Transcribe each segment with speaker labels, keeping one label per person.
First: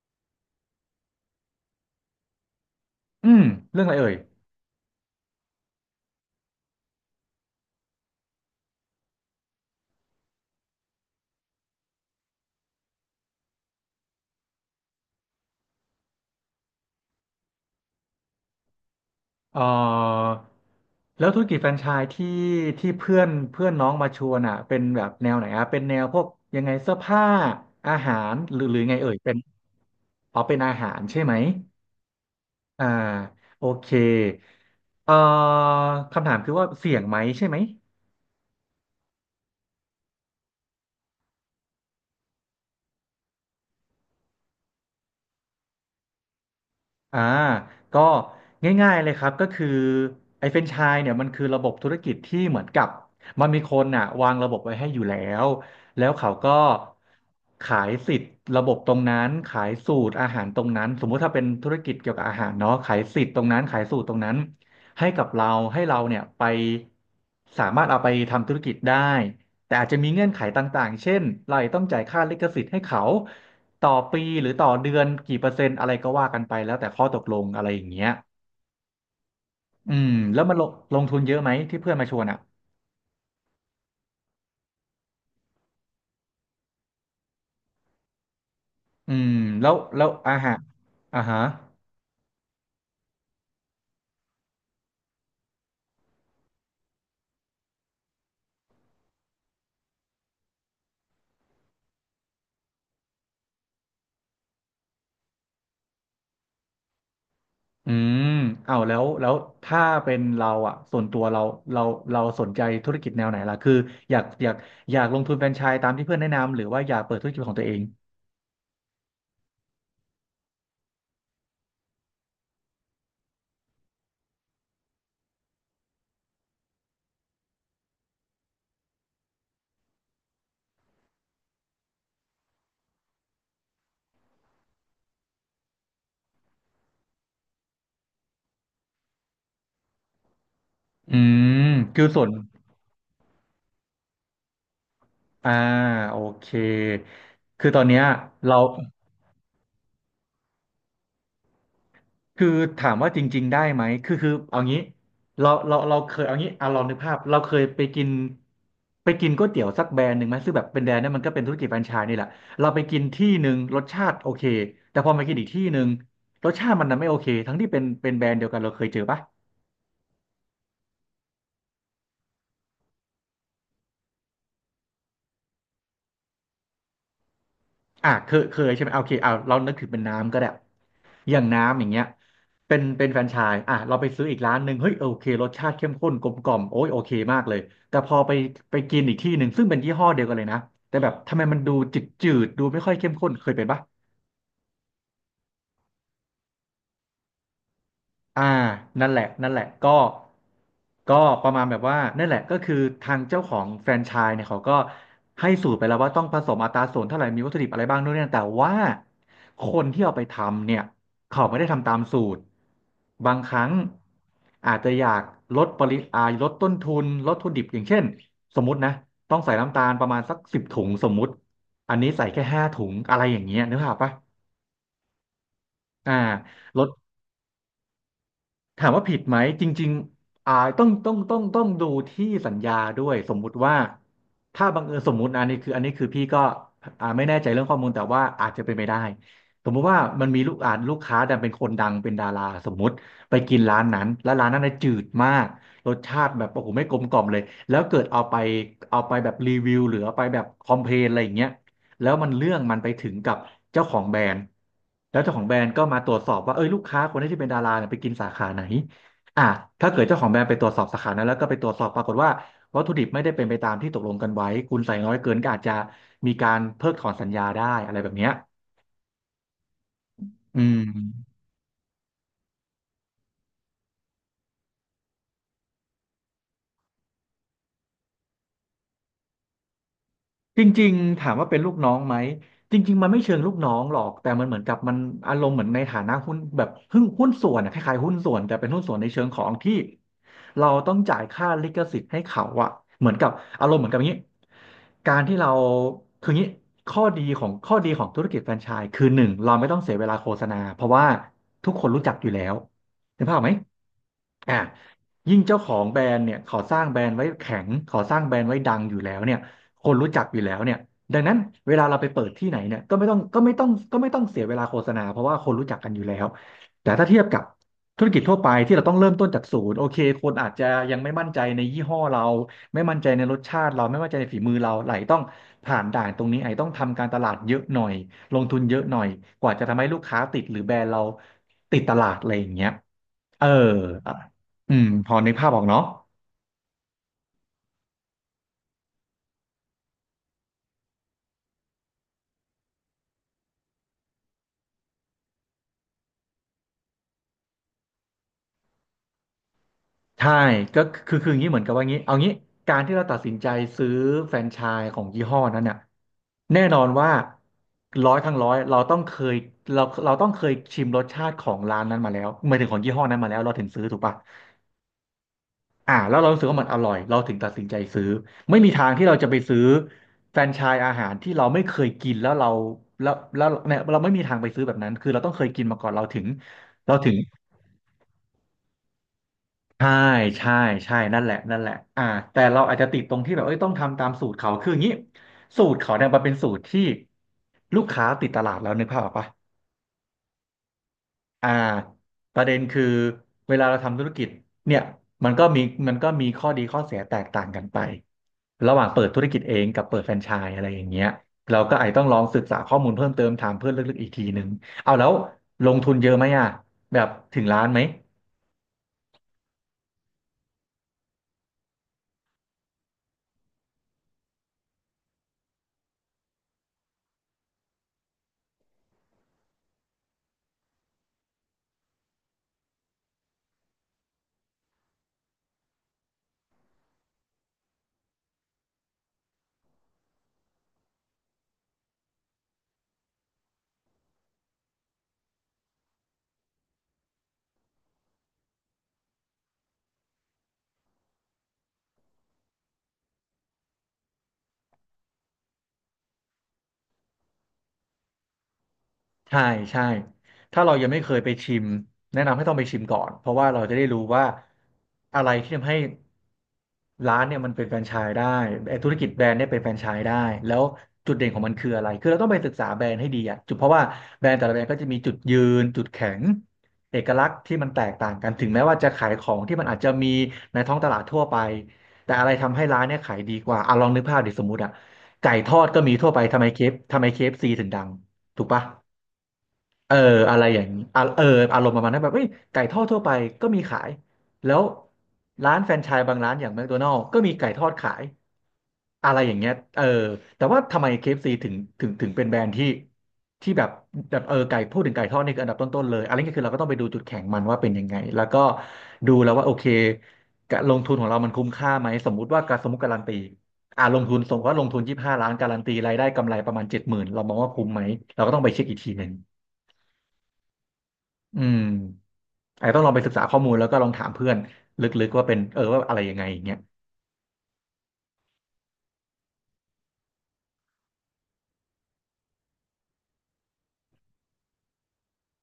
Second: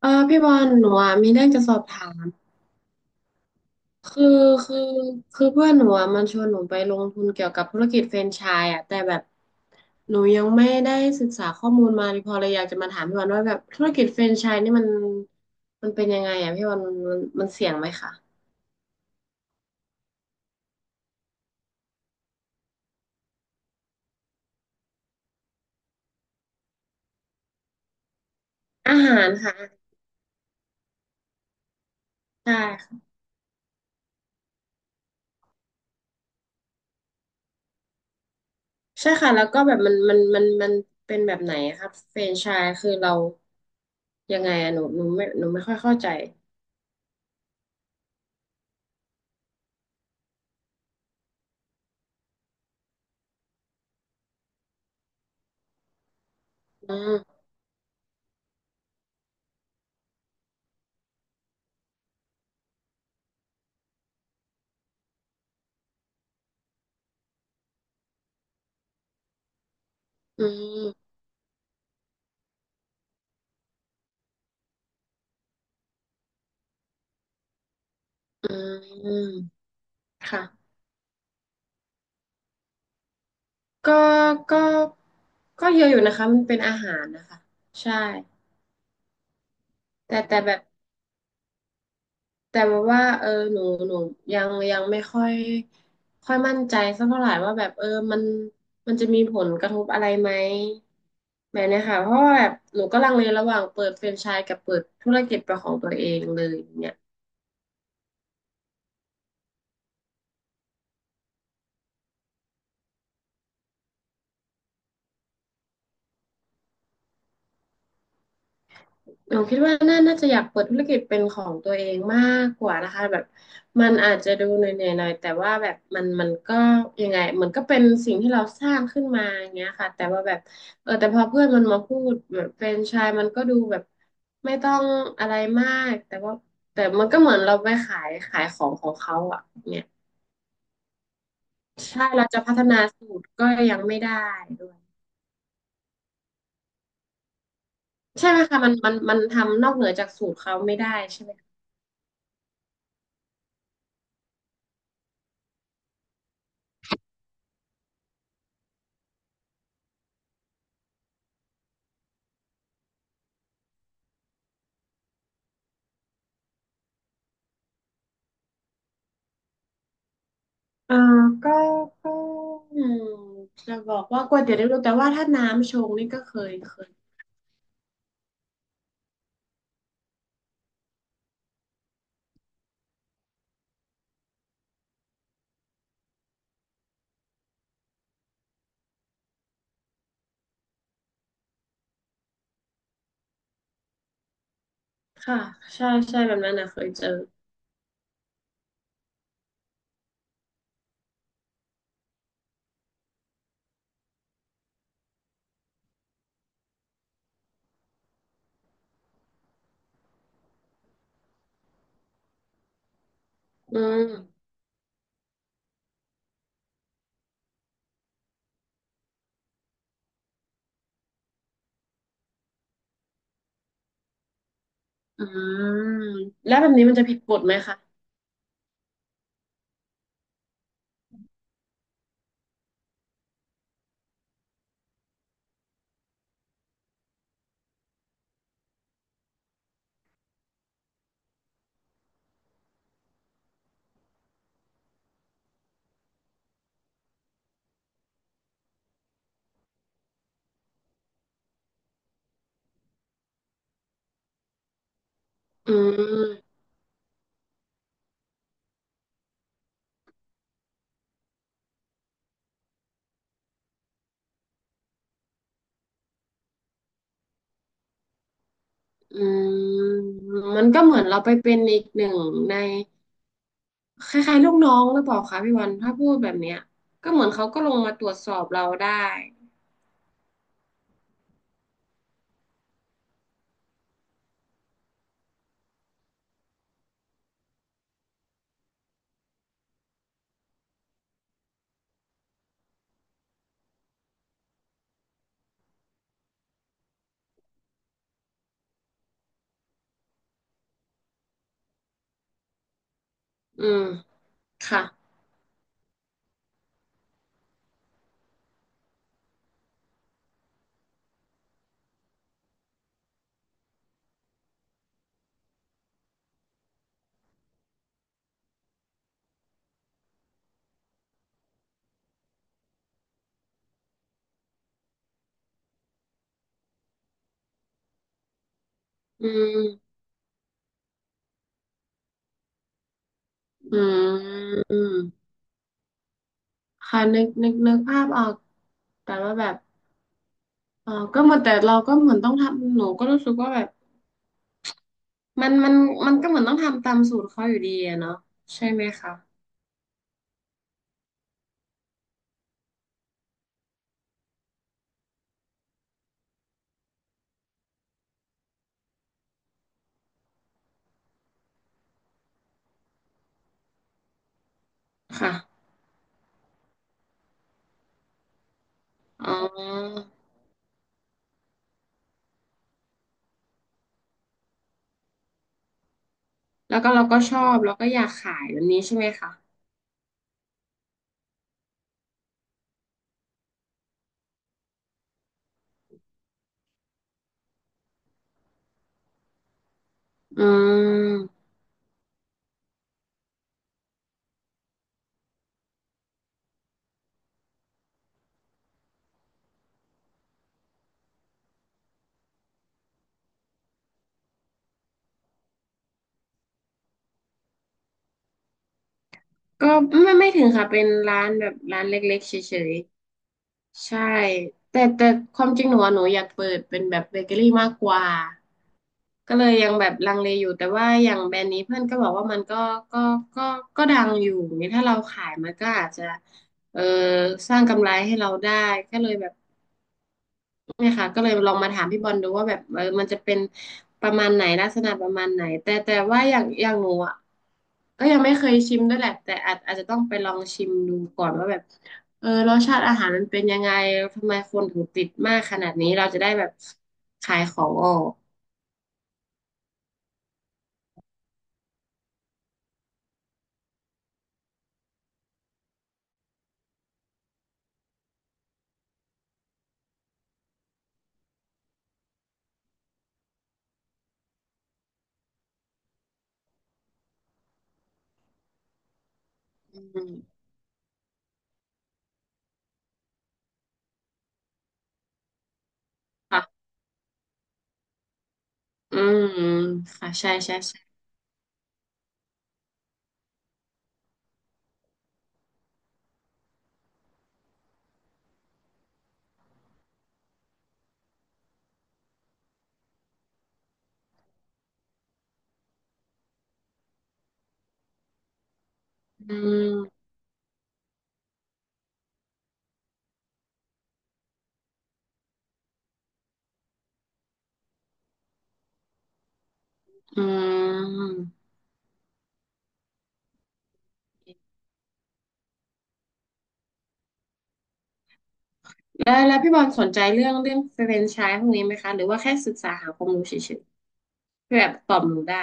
Speaker 1: เออพี่บอลหนูอ่ะมีเรื่องจะสอบถาม
Speaker 2: อืมเรื่องอะไรเอ่ย
Speaker 1: คือคือคือเพื่อนหนูอ่ะมันชวนหนูไปลงทุนเกี่ยวกับธุรกิจแฟรนไชส์อ่ะแต่แบบหนูยังไม่ได้ศึกษาข้อมูลมาพอเลยอยากจะมาถามพี่บอลว่าแบบธุรกิจแฟรนไชส์นี่มันเป็นยังไงอ่ะพี่บอลมันเสี่ยงไหมคะ
Speaker 2: เอ่อแล้วธุรกิจแฟรนไชส์ที่เพื่อนเพื่อนน้องมาชวนอ่ะเป็นแบบแนวไหนอ่ะเป็นแนวพวกยังไงเสื้อผ้าอาหารหรือไง
Speaker 1: อา
Speaker 2: เอ่ย
Speaker 1: หาร
Speaker 2: เป็น
Speaker 1: ค่ะ
Speaker 2: อ๋อเป็นอาหารใช่ไหม
Speaker 1: ใช่
Speaker 2: อ่า
Speaker 1: ค่ะ
Speaker 2: โอเคเอ่อคำถามคือว่าเสี่ยงไหมใช่ไหม
Speaker 1: ใช่ค่ะแล้วก็แบบมันเป็นแบบไหนอะครับแฟรนไชส์คือเรายังไงอ่ะหนูไม่ค่อยเข้าใจ
Speaker 2: อ่าก็ง่ายๆเลยครับก็คือไอ้แฟรนไชส์เนี่ยมันคือระบบธุรกิจที่เหมือนกับมันมีคนอ่ะวางระบบไว้ให้อยู่แล้วแล้วเขาก็
Speaker 1: อืม
Speaker 2: ขายสิทธิ์ระบบตรงนั้นขายสูตรอาหารตรงนั้นสมมุติถ้าเป็นธุรกิจเกี่ยวกับอาหารเนาะขายสิทธิ์ตรงนั้นขายสูตรตรงนั้นให้กับเราให้เราเนี่ยไปสามารถเอาไปทำธุรกิจได้ แต่อาจจะมีเงื่อนไข
Speaker 1: อื
Speaker 2: ต่างๆ
Speaker 1: ม
Speaker 2: เช่น เราอาจจะต้องจ่ายค่าลิขสิทธิ์ให้เขาต่อปีหรือต่อเดือนกี่เปอร์เซ็นต์อะไรก็ว่ากันไปแล้วแต่ข้อตกลงอะไรอย่างเงี้ย
Speaker 1: อืม
Speaker 2: อืมแล้วมันลง
Speaker 1: ค่ะ
Speaker 2: ลงทุนเยอะไหมที่เพื่อนมาชวนอ่ะ
Speaker 1: ก็ก็ก็เยอะอยู่นะคะมันเป็นอาหารนะคะใช่
Speaker 2: อืมแล้ว
Speaker 1: แต่
Speaker 2: อา
Speaker 1: แต่แบ
Speaker 2: หาร
Speaker 1: บ
Speaker 2: อ่าฮะ
Speaker 1: แต่ว่าหนูยังยังไม่ค่อยค่อยมั่นใจสักเท่าไหร่ว่าแบบมันมันจะมีผลกระทบอะไรไหมแบบเนี้ยค่ะเพราะว่าแบบหนูก็ลังเลระหว่างเปิดแฟรนไชส์กับเปิดธุรกิจเป็นของตัวเองเลยอย่างเนี่ย
Speaker 2: อืมเอาแล้วถ้าเป็นเราอ่ะส่วนตัวเราเราสนใจธุรกิจแนวไหนล่ะคืออยากอยากอยากลงทุนแฟรนไชส์ตามที่เพื่อนแนะนำหรือว่าอยากเปิดธุรกิจของตัวเอง
Speaker 1: หนูคิดว่าน่าจะอยากเปิดธุรกิจเป็นของตัวเองมากกว่านะคะแบบมันอาจจะดูเหนื่อยๆหน่อยแต่ว่าแบบมันก็ยังไงมันก็เป็นสิ่งที่เราสร้างขึ้นมาอย่างเงี้ยค่ะแต่ว่าแบบแต่พอเพื่อนมันมาพูดแบบแฟรนไชส์มันก็ดูแบบไม่ต้องอะไรมากแต่มันก็เหมือนเราไปขายของของเขาอ่ะเนี่ย
Speaker 2: อืมคื
Speaker 1: ใช่
Speaker 2: อส่
Speaker 1: เรา
Speaker 2: วน
Speaker 1: จะพัฒนาสูตรก็ยังไม่ได้ด้วย
Speaker 2: อ่าโอเคคือตอนเนี้ย
Speaker 1: ใช่ไหม
Speaker 2: เรา
Speaker 1: คะมันทำนอกเหนือจากสูตรเขาไม่ได้ใช่ไหม
Speaker 2: คือถามว่าจริงๆได้ไหมคือเอางี้เราเคยเอางี้อ่ะลองนึกภาพเราเคยไปกินก๋วยเตี๋ยวสักแบรนด์หนึ่งไหมซึ่งแบบเป็นแบรนด์นั้นมันก็เป็นธุรกิจแฟรนไชส์นี่แหละเราไปกินที่หนึ่งรสชาติโอเคแต่พอมากินอีกที่หนึ่งรสชาติมันน่ะไม่โอเคทั้งที่เป็นแบรนด์เดียวกันเราเคยเจอปะ
Speaker 1: เออก็ก็อืมจะบอกว่าก๋วยเตี๋ยวเรือแต่ว่าถ้าน้ำชงนี่ก็เคยเคย
Speaker 2: อ่ะเคยใช่ไหมโอเคเอาเรานึกถึงเป็นน้ำก็ได้อย่างน้ำอย่างเงี้ยเป็นแฟรนไชส์อ่ะเราไปซื้ออีกร้านหนึ่งเฮ้ยโอเครสชาติเข้มข้นกลมกล่อมโอ้ยโอเคมากเลยแต่พอไปไปกินอีกที่หนึ่งซึ่งเป็นยี่ห้อเดียวกันเลยนะแต่แบบทำไมมันดูจืดดูไม่ค่อยเข้มข้นเคยเป็นปะ
Speaker 1: ค่ะใช่ใช่แบบนั้นนะเคยเจอ
Speaker 2: อ่านั่นแหละก็ก็ประมาณแบบว่านั่นแหละก็คือทางเจ้าของแฟรนไชส์เนี่ยเขาก็ให้สูตรไปแล้วว่าต้องผสมอัตราส่วนเท่าไหร่มีวัตถุดิบอะไรบ้างด้วยเนี่ยแต่ว่าคนที่เอาไปทำเนี่ยเขาไม่ได้ทำตามสูตร บางครั้ง
Speaker 1: อืม
Speaker 2: อาจจะอยากลดปริอ่าลดต้นทุนลดวัตถุดิบอย่างเช่นสมมตินะต้องใส่น้ำตาลประมาณสัก10 ถุงสมมุติอันนี้ใส่แค่5 ถุงอะไรอย่างเงี้ยนึกภาพปะ
Speaker 1: อืม
Speaker 2: อ่า
Speaker 1: แล้วแบบ
Speaker 2: ล
Speaker 1: นี้
Speaker 2: ด
Speaker 1: มันจะผิดกฎไหมคะ
Speaker 2: ถามว่าผิดไหมจริงๆอ่าต้องดูที่สัญญาด้วยสมมุติว่าถ้าบังเอิญสมมุตินะอันนี้คือพี่ก็อ่าไม่แน่ใจเรื่องข้อมูลแต่ว่าอาจจะเป็นไปได้สมมุติว่ามันมีลูกค้าดันเป็นคนดังเป็นดาราสมมุติไปกินร้านนั้นแล้วร้านนั้นน่ะจืดมากรสชาติแบบโอ้โหไม่กลมกล่อมเลยแล้วเกิดเอาไปเอาไปแบบรีวิวหรือเอาไปแบบคอมเพลนอะไรอย่างเงี้ย แล้วมันเรื่องมันไปถึงกับเจ้าของแบรนด์แล้วเจ้าของแบรน
Speaker 1: อื
Speaker 2: ด์ก็มาตรวจสอบ
Speaker 1: ม
Speaker 2: ว่าเอ้ยลูกค้าคนนี้ที่เป็นดาราเนี่ยไปกินสาขาไหนอ่ะถ้าเกิดเจ้าของแบรนด์ไปตรวจสอบสาขานั้นแล้วก็ไปตรวจสอบปรากฏว่าวัตถุดิบไม่ได้เป็นไปตามที่ตกลงกันไว้คุณใส่น้อยเกินก็อาจจะมีการเพิกถอนสัญญาได้อะไรแบบเนี้ย
Speaker 1: อืม
Speaker 2: อื
Speaker 1: มันก็
Speaker 2: ม
Speaker 1: เหมือนเราไปเป็นอีกหนึ่งในคล้ายๆลูกน้องหรือเปล่าคะพี่วันถ้าพูดแบบเนี้ยก็เหมือนเขาก็ลงมาตรวจสอบเราได้
Speaker 2: จริงๆถามว่าเป็นลูกน้องไหมจริงๆมันไม่เชิงลูกน้องหรอกแต่มันเหมือนกับมันอารมณ์เหมือนในฐานะหุ้นแบบหุ้นส่วนอะคล้ายๆหุ้นส่วนแต่เป็นหุ้นส่วนในเชิงของที่เราต้องจ่ายค่าลิขสิทธิ์ให้เขาอะเหมือนกับอารมณ์เหมือนกับอย่างนี้การที่เราคืออย่างนี้ข้อดีของธุรกิจแฟรนไชส์คือหนึ่งเราไม่ต้องเสียเวลาโฆษณาเพราะว่าทุกคนรู้จักอยู่แล้วเห็นภาพไหม
Speaker 1: อืม
Speaker 2: อ่ะ
Speaker 1: ค่ะ
Speaker 2: ยิ่งเจ้าของแบรนด์เนี่ยเขาสร้างแบรนด์ไว้แข็งเขาสร้างแบรนด์ไว้ดังอยู่แล้วเนี่ย คนรู้จักอยู่แล้วเนี่ยดังนั้นเวลาเราไปเปิดที่ไหนเนี่ยก็ไม่ต้องก็ไม่ต้องก็ไม่ต้องเสียเวลาโฆษณาเพราะว่าคนรู้จักกันอยู่แล้วแต่ถ้าเทียบกับธุรกิจทั่วไปที่เราต้องเริ่มต้นจากศูนย์โอเคคนอาจจะยังไม่มั่นใจในยี่ห้อเราไม่มั่นใจในรสชาติเราไม่มั่นใจในฝีมือเราไหลต้องผ่านด่านตรงนี้ไอ้ต้องทำการตลาดเยอะหน่อยลงทุนเยอะหน่อย
Speaker 1: อื
Speaker 2: กว่าจะทำให้
Speaker 1: ม
Speaker 2: ลูกค้าติดหรือแบรนด์เราติดตลาดอะไรอย่างเงี้ยเออ
Speaker 1: อืม
Speaker 2: อื
Speaker 1: อื
Speaker 2: ม
Speaker 1: ม
Speaker 2: พอนึกภาพออกเนาะ
Speaker 1: ค่ะนึกภาพออกแต่ว่าแบบ ก็เหมือนแต่เราก็เหมือนต้องทำหนูก็รู้สึกว่าแบบมันมันมันก็เหมือนต้องทำตามสูตรเขาอยู่ดีอะเนาะใช่ไหมคะ
Speaker 2: ใช่ก็คืออย่างนี้เหมือนกับว่างี้เอางี้การที่เราตัดสินใจซื้อแฟรนไชส์ของยี่ห้อนั้นเนี่ยแน่นอนว่าร้อยครั้งร้อยเราต้องเคยเราเราต้องเคยชิมรสชาติของร้านนั้นมาแล้วหมายถึงของยี่ห้อนั้นมาแล้วเราถึงซื้อถูกป่ะ
Speaker 1: ค่ะ
Speaker 2: อ่าแล้วเรารู้สึกว่ามันอร่อยเราถึงตัดสินใจซื้อไม่มีทางที่เราจะ
Speaker 1: อ๋
Speaker 2: ไปซื้อ
Speaker 1: อ
Speaker 2: แฟรนไชส์อาหารที่เราไม่เคยกินแล้วเราแล้วเนี่ยเราไม่มีทางไปซื้อแบบนั้นคือเราต้องเคยกินมาก่อนเราถึง
Speaker 1: แล้วก็
Speaker 2: เรา
Speaker 1: เรา
Speaker 2: ถึง
Speaker 1: ก็ชอบแล้วก็อยากขายแบบนี้ใช่ไหมคะ
Speaker 2: ใช่ใช่ใช่นั่นแหละนั่นแหละอ่าแต่เราอาจจะติดตรงที่แบบเอ้ยต้องทำตามสูตรเขาคืออย่างนี้สูตรเขาเนี่ยมันเป็นสูตรที่ลูกค้าติดตลาดแล้วนึกภาพออกปะ
Speaker 1: อืม
Speaker 2: อ่าประเด็นคือเวลาเราทำธุรกิจเนี่ยมันก็มีมันก็มีข้อดีข้อเสียแตกต่างกันไประหว่างเปิดธุรกิจเองกับเปิดแฟรนไชส์อะไรอย่างเงี้ยเราก็อาจต้องลองศึกษาข้อมูลเพิ่มเติมถามเพื่อนลึกๆอีกทีนึงเอาแล้วลงทุนเยอะไหมอ่ะแบบถึงล้านไหม
Speaker 1: ก็ไม่ถึงค่ะเป็นร้านแบบร้านเล็กๆเฉย ใช่แต่ความจริงหนูอะหนูอยากเปิดเป็นแบบเบเกอรี่มากกว่าก็เลยยังแบบลังเลอยู่แต่ว่าอย่างแบรนด์นี้เพื่อนก็บอกว่ามันก็ก็ก็ดังอยู่นี่ถ้าเราขายมันก็อาจจะเออสร้างกำไรให้เราได้ก็เลยแบบ เนี่ยค่ะก็เลยลองมาถามพี่บอลดูว่าแบบมันจะเป็นประมาณไหนลักษณะประมาณไหนแต่ว่าอย่างหนูอ่ะก็ยังไม่เคยชิมด้วยแหละแต่อาจจะต้องไปลองชิมดูก่อนว่าแบบรสชาติอาหารมันเป็นยังไงทำไมคนถึงติดมากขนาดนี้เราจะได้แบบขายของออก
Speaker 2: ใช่ใช่ถ้าเรายังไม่เคยไปชิมแนะนำให้ต้องไปชิมก่อนเพราะว่าเราจะได้รู้ว่าอะไรที่ทำให้ร้านเนี่ยมันเป็นแฟรนไชส์ได้ไอ้ธุรกิจแบรนด์เนี่ยเป็นแฟรนไชส์ได้แล้วจุดเด่นของมันคืออะไรคือเราต้องไปศึกษาแบรนด์ให้ดีอะจุดเพราะว่าแบรนด์แต่ละแบรนด์ก็จะมีจุดยืนจุดแข็งเอกลักษณ์ที่มันแตกต่างกันถึงแม้ว่าจะขายของที่มันอา
Speaker 1: อื
Speaker 2: จจะมี
Speaker 1: ม
Speaker 2: ในท้องตลาดทั่วไปแต่อะไรทำให้ร้านเนี่ยขายดีกว่าอ่ะลองนึกภาพดิสมมุติอะไก่ทอดก็มีทั่วไป
Speaker 1: ค่ะ
Speaker 2: ทำไมเคฟซีถึงดังถูกปะ
Speaker 1: อืม
Speaker 2: เออ
Speaker 1: ค่ะใช่
Speaker 2: อะไร
Speaker 1: ใช่
Speaker 2: อย่างนี้
Speaker 1: ใช่
Speaker 2: อ่ะเอออารมณ์ประมาณนั้นแบบเอ้ยไก่ทอดทั่วไปก็มีขายแล้วร้านแฟรนไชส์บางร้านอย่างแมคโดนัล s ก็มีไก่ทอดขายอะไรอย่างเงี้ยเออแต่ว่าทำไมเคเอฟซีถึงเป็นแบรนด์ที่แบบเออไก่พูดถึงไก่ทอดนี่คืออันดับต้นๆเลยอะไรเงี้ยคือเราก็ต้องไปดูจุดแข็งมันว่าเป็นยังไงแล้วก็ดูแล้
Speaker 1: อื
Speaker 2: วว่าโอเค
Speaker 1: ม
Speaker 2: การลงทุนของเรามันคุ้มค่าไหมสมมุติว่าการสมมติการันตีอ่าลงทุนสมมติว่าลงทุน25 ล้านการันตีรายได้กำไรประมาณ70,000เรามองว่าคุ้มไหมเราก็ต้องไปเช็คอีกทีหนึ่ง
Speaker 1: อืม
Speaker 2: อืมอาจจะต้องลองไปศึกษาข้อมูลแล้วก็ลองถามเพื่อนลึกๆว่าเป็นเออว่าอะไรยังไงอย่างเงี้ย
Speaker 1: แล้วพี่บอลสนใจเรื่องแฟรนไชส์พวกนี้ไหมคะหรือว่าแค่ศึกษาหาความรู้เฉยๆเพื่อแบบตอบหนูได้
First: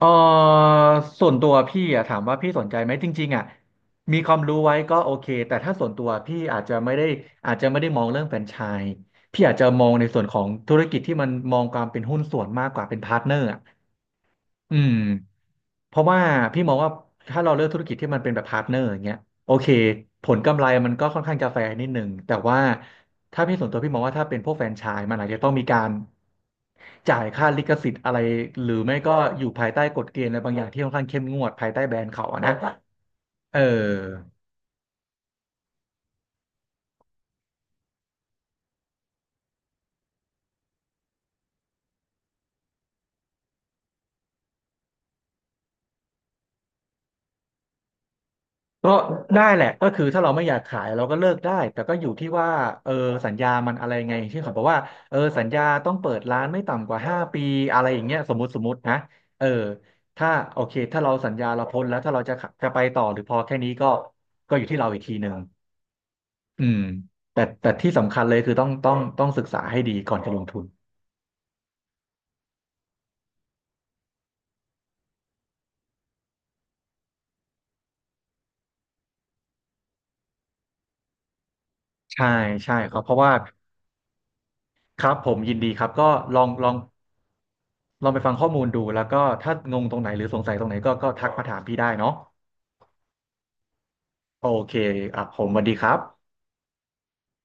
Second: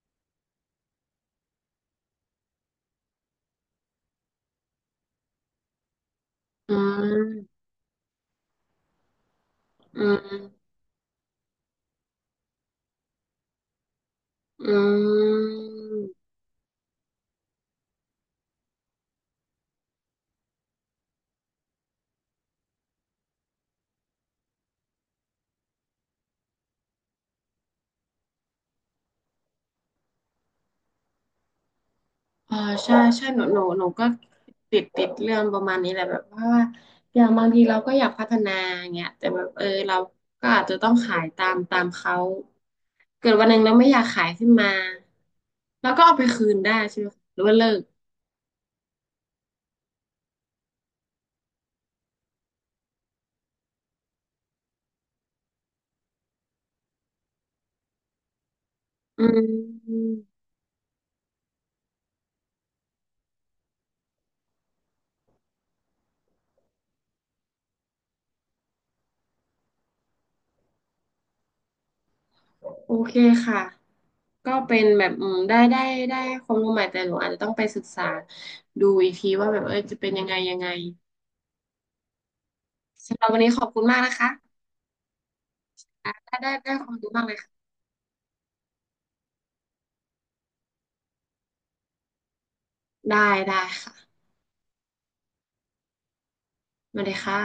Speaker 2: เออส่วนตัวพี่อะถามว่าพี่สนใจไหมจริงๆอะมีความรู้ไว้ก็โอเคแต่ถ้าส่วนตัวพี่อาจ
Speaker 1: อื
Speaker 2: จะไม่ได้อาจ
Speaker 1: ม
Speaker 2: จะไม่ได้มองเรื่องแฟรนไชส์พี่อาจจะมอง
Speaker 1: อื
Speaker 2: ในส่วนของ
Speaker 1: ม
Speaker 2: ธุรกิจที่มันมองความเป็นหุ้นส่วนมากกว่าเป็นพาร์ทเนอร์อะอื
Speaker 1: อื
Speaker 2: ม เพราะว่า
Speaker 1: ม
Speaker 2: พี่มองว่าถ้าเราเลือกธุรกิจที่มันเป็นแบบพาร์ทเนอร์อย่างเงี้ยโอเคผลกำไรมันก็ค่อนข้างจะแฟร์นิดหนึ่งแต่ว่าถ้าพี่ส่วนตัวพี่มองว่าถ้าเป็นพวกแฟรนไชส์มันอาจจะต้องมีการจ่ายค่าลิขสิทธิ์อะไรหรือไม่ก็อยู่ภายใต้กฎเกณฑ์อะไรบางอย่างที่ค่อนข้างเข้มงวดภายใต้แบรนด์เขาอะนะ
Speaker 1: อ่าใช่ใช่หนู
Speaker 2: เอ
Speaker 1: ห
Speaker 2: อ
Speaker 1: นูหนูก็ติดเรื่องประมาณนี้แหละแบบว่าอย่างบางทีเราก็อยากพัฒนาอย่างเงี้ยแต่แบบเราก็อาจจะต้องขายตามเขาเกิดวันหนึ่งเราไม่อยากขายขึ้นมาเราก็เอาไปคืนได้ใช่ไหมคะหรือว่าเลิก
Speaker 2: ก็ได้แหละก็คือถ้าเราไม่อยากขายเราก็เลิกได้แต่ก็อยู่ที่ว่าเออสัญญามันอะไรไงที่เเขาบอกว่าเออสัญญาต้องเปิดร้านไม่ต่ำกว่า5 ปีอะไรอย่างเงี้ยสมมตินะ
Speaker 1: อื
Speaker 2: เออ
Speaker 1: ม
Speaker 2: ถ้าโอเคถ้าเราสัญญาเราพ้นแล้วถ้าเราจะขะจะไปต่อหรือพอแค่นี้ก็ก็อยู่ที่เราอีกทีหนึ่งอืมแต่ที่สำคัญเลยคือต้องศึกษาให้ดีก่อนจะลงทุน
Speaker 1: โอเคค่ะก็เป็นแบบได้ความรู้ใหม่แต่หนูอาจจะต้องไปศึกษาดูอีกทีว่าแบบจะเป็นยังไงยังไง
Speaker 2: ใช่ใช่ครับเพ
Speaker 1: สำ
Speaker 2: ราะ
Speaker 1: หรับ
Speaker 2: ว่า
Speaker 1: วันนี้ขอบคุณมากนะคะ
Speaker 2: ครับผมยินดีครับก็
Speaker 1: อ่ะ
Speaker 2: ล
Speaker 1: ได้
Speaker 2: อง
Speaker 1: ได้
Speaker 2: ลอ
Speaker 1: ได้
Speaker 2: ง
Speaker 1: ความรู้มากเลยค่ะ
Speaker 2: ลองไปฟังข้อมูลดูแล้วก็ถ้างงตรงไหนหรือสงสัยตรงไหนก็ทักมาถามพี่ได้เนาะ
Speaker 1: ได้ได้ค่ะ
Speaker 2: โอเคอ่ะผมสวัสดีครับ
Speaker 1: มาเลยค่ะ